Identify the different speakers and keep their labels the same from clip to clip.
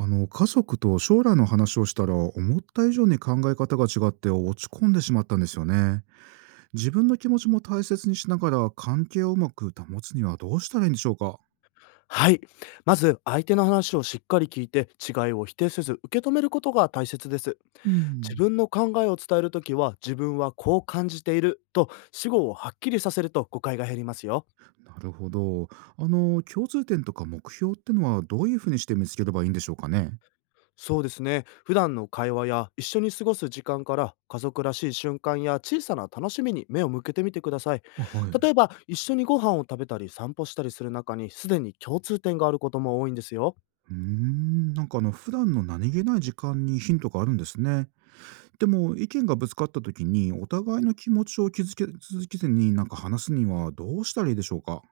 Speaker 1: 家族と将来の話をしたら思った以上に考え方が違って落ち込んでしまったんですよね。自分の気持ちも大切にしながら関係をうまく保つにはどうしたらいいんでしょうか？
Speaker 2: はい。まず、相手の話をしっかり聞いて、違いを否定せず受け止めることが大切です。
Speaker 1: う
Speaker 2: 自
Speaker 1: ん。
Speaker 2: 分の考えを伝えるときは、自分はこう感じていると、死語をはっきりさせると誤解が減りますよ。
Speaker 1: なるほど。共通点とか目標ってのはどういうふうにして見つければいいんでしょうかね？
Speaker 2: そうですね。普段の会話や一緒に過ごす時間から、家族らしい瞬間や小さな楽しみに目を向けてみてください。
Speaker 1: あ、はい。う
Speaker 2: 例えば、一緒にご飯を食べたり散歩したりする中に、すでに共通点があることも多いんですよ。
Speaker 1: ーん。なんか普段の何気ない時間にヒントがあるんですね。でも意見がぶつかった時にお互いの気持ちを気づけ続けずになんか話すにはどうしたらいいでしょうか？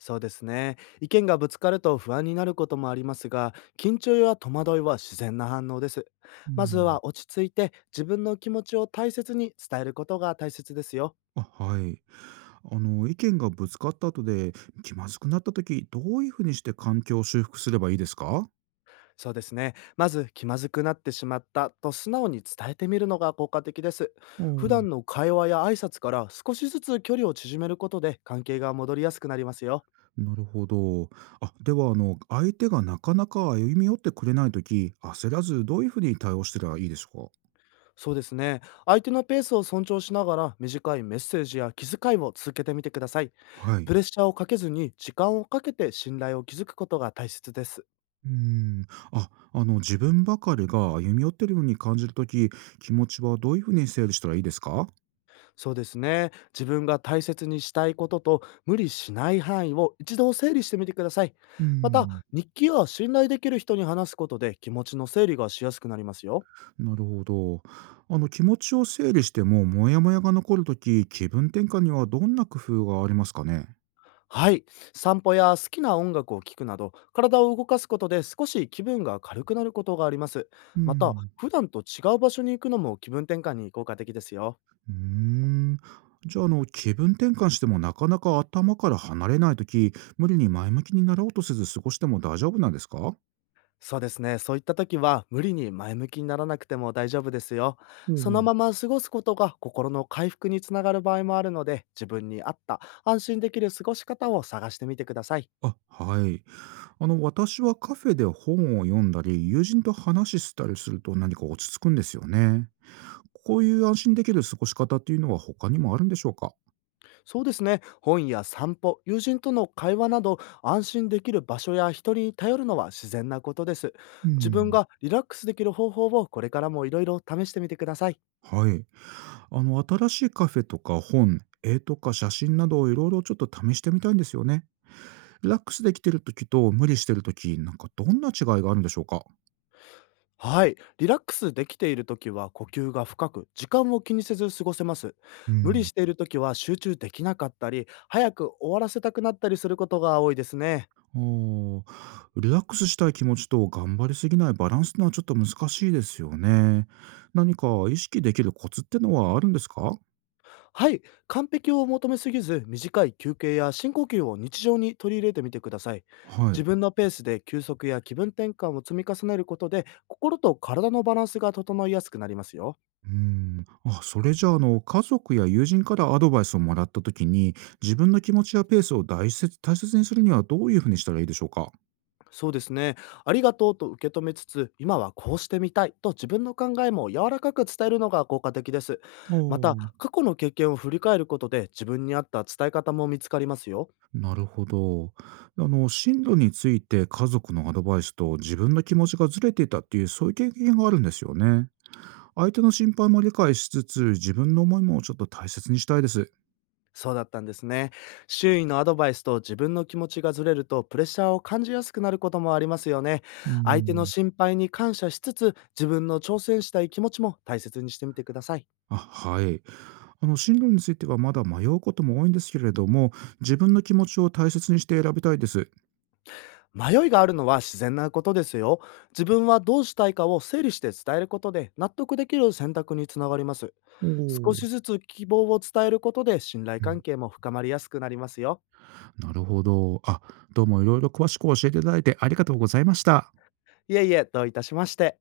Speaker 2: そうですね。意見がぶつかると不安になることもありますが、緊張や戸惑いは自然な反応です。
Speaker 1: う
Speaker 2: まず
Speaker 1: ん。
Speaker 2: は落ち着いて、自分の気持ちを大切に伝えることが大切ですよ。
Speaker 1: あ、はい。意見がぶつかった後で気まずくなった時、どういうふうにして環境を修復すればいいですか？
Speaker 2: そうですね。まず、気まずくなってしまったと素直に伝えてみるのが効果的です。
Speaker 1: お
Speaker 2: 普
Speaker 1: ー。
Speaker 2: 段の会話や挨拶から、少しずつ距離を縮めることで関係が戻りやすくなりますよ。
Speaker 1: なるほど。あ、では、相手がなかなか歩み寄ってくれない時、焦らずどういうふうに対応してたらいいですか？
Speaker 2: そうですね。相手のペースを尊重しながら、短いメッセージや気遣いを続けてみてください。
Speaker 1: はい。
Speaker 2: プレッシャーをかけずに、時間をかけて信頼を築くことが大切です。
Speaker 1: うーん。あ、自分ばかりが歩み寄ってるように感じる時、気持ちはどういうふうに整理したらいいですか？
Speaker 2: そうですね。自分が大切にしたいことと、無理しない範囲を一度整理してみてください。
Speaker 1: うー
Speaker 2: また、
Speaker 1: ん。
Speaker 2: 日記や信頼できる人に話すことで、気持ちの整理がしやすくなりますよ。
Speaker 1: なるほど。気持ちを整理してもモヤモヤが残るとき、気分転換にはどんな工夫がありますかね？
Speaker 2: はい。散歩や好きな音楽を聴くなど、体を動かすことで少し気分が軽くなることがあります。
Speaker 1: う
Speaker 2: また、
Speaker 1: ん。
Speaker 2: 普段と違う場所に行くのも気分転換に効果的ですよ。
Speaker 1: うーん。じゃあ気分転換してもなかなか頭から離れないとき、無理に前向きになろうとせず過ごしても大丈夫なんですか？
Speaker 2: そうですね。そういった時は、無理に前向きにならなくても大丈夫ですよ。
Speaker 1: う
Speaker 2: その
Speaker 1: ん。
Speaker 2: まま過ごすことが心の回復につながる場合もあるので、自分に合った安心できる過ごし方を探してみてください。
Speaker 1: あ、はい。私はカフェで本を読んだり、友人と話したりすると何か落ち着くんですよね。こういう安心できる過ごし方っていうのは他にもあるんでしょうか？
Speaker 2: そうですね。本や散歩、友人との会話など、安心できる場所や人に頼るのは自然なことです。
Speaker 1: う
Speaker 2: 自分
Speaker 1: ん。
Speaker 2: がリラックスできる方法を、これからもいろいろ試してみてください。
Speaker 1: はい。新しいカフェとか本、絵とか写真などをいろいろちょっと試してみたいんですよね。リラックスできてる時と無理してる時、なんかどんな違いがあるんでしょうか？
Speaker 2: はい。リラックスできているときは呼吸が深く、時間を気にせず過ごせます。
Speaker 1: う
Speaker 2: 無理
Speaker 1: ん。
Speaker 2: しているときは集中できなかったり、早く終わらせたくなったりすることが多いですね。
Speaker 1: あー。リラックスしたい気持ちと頑張りすぎないバランスのはちょっと難しいですよね。何か意識できるコツってのはあるんですか？
Speaker 2: はい。完璧を求めすぎず、短い休憩や深呼吸を日常に取り入れてみてください。
Speaker 1: は
Speaker 2: 自
Speaker 1: い。
Speaker 2: 分のペースで休息や気分転換を積み重ねることで、心と体のバランスが整いやすくなりますよ。
Speaker 1: うん。あ、それじゃあ、家族や友人からアドバイスをもらった時に、自分の気持ちやペースを大切大切にするにはどういうふうにしたらいいでしょうか？
Speaker 2: そうですね。ありがとうと受け止めつつ、今はこうしてみたいと自分の考えも柔らかく伝えるのが効果的です。
Speaker 1: お
Speaker 2: また、
Speaker 1: お。
Speaker 2: 過去の経験を振り返ることで、自分に合った伝え方も見つかりますよ。
Speaker 1: なるほど。進路について家族のアドバイスと自分の気持ちがずれていたっていう、そういう経験があるんですよね。相手の心配も理解しつつ、自分の思いもちょっと大切にしたいです。
Speaker 2: そうだったんですね。周囲のアドバイスと自分の気持ちがずれると、プレッシャーを感じやすくなることもありますよね。
Speaker 1: うー
Speaker 2: 相手の
Speaker 1: ん。
Speaker 2: 心配に感謝しつつ、自分の挑戦したい気持ちも大切にしてみてください。
Speaker 1: あ、はい。進路についてはまだ迷うことも多いんですけれども、自分の気持ちを大切にして選びたいです。
Speaker 2: 迷いがあるのは自然なことですよ。自分はどうしたいかを整理して伝えることで、納得できる選択につながります。
Speaker 1: お
Speaker 2: 少
Speaker 1: お。
Speaker 2: しずつ希望を伝えることで、信頼
Speaker 1: う
Speaker 2: 関
Speaker 1: ん。
Speaker 2: 係も深まりやすくなりますよ。
Speaker 1: なるほど。あ、どうもいろいろ詳しく教えていただいてありがとうございました。
Speaker 2: いえいえ、どういたしまして。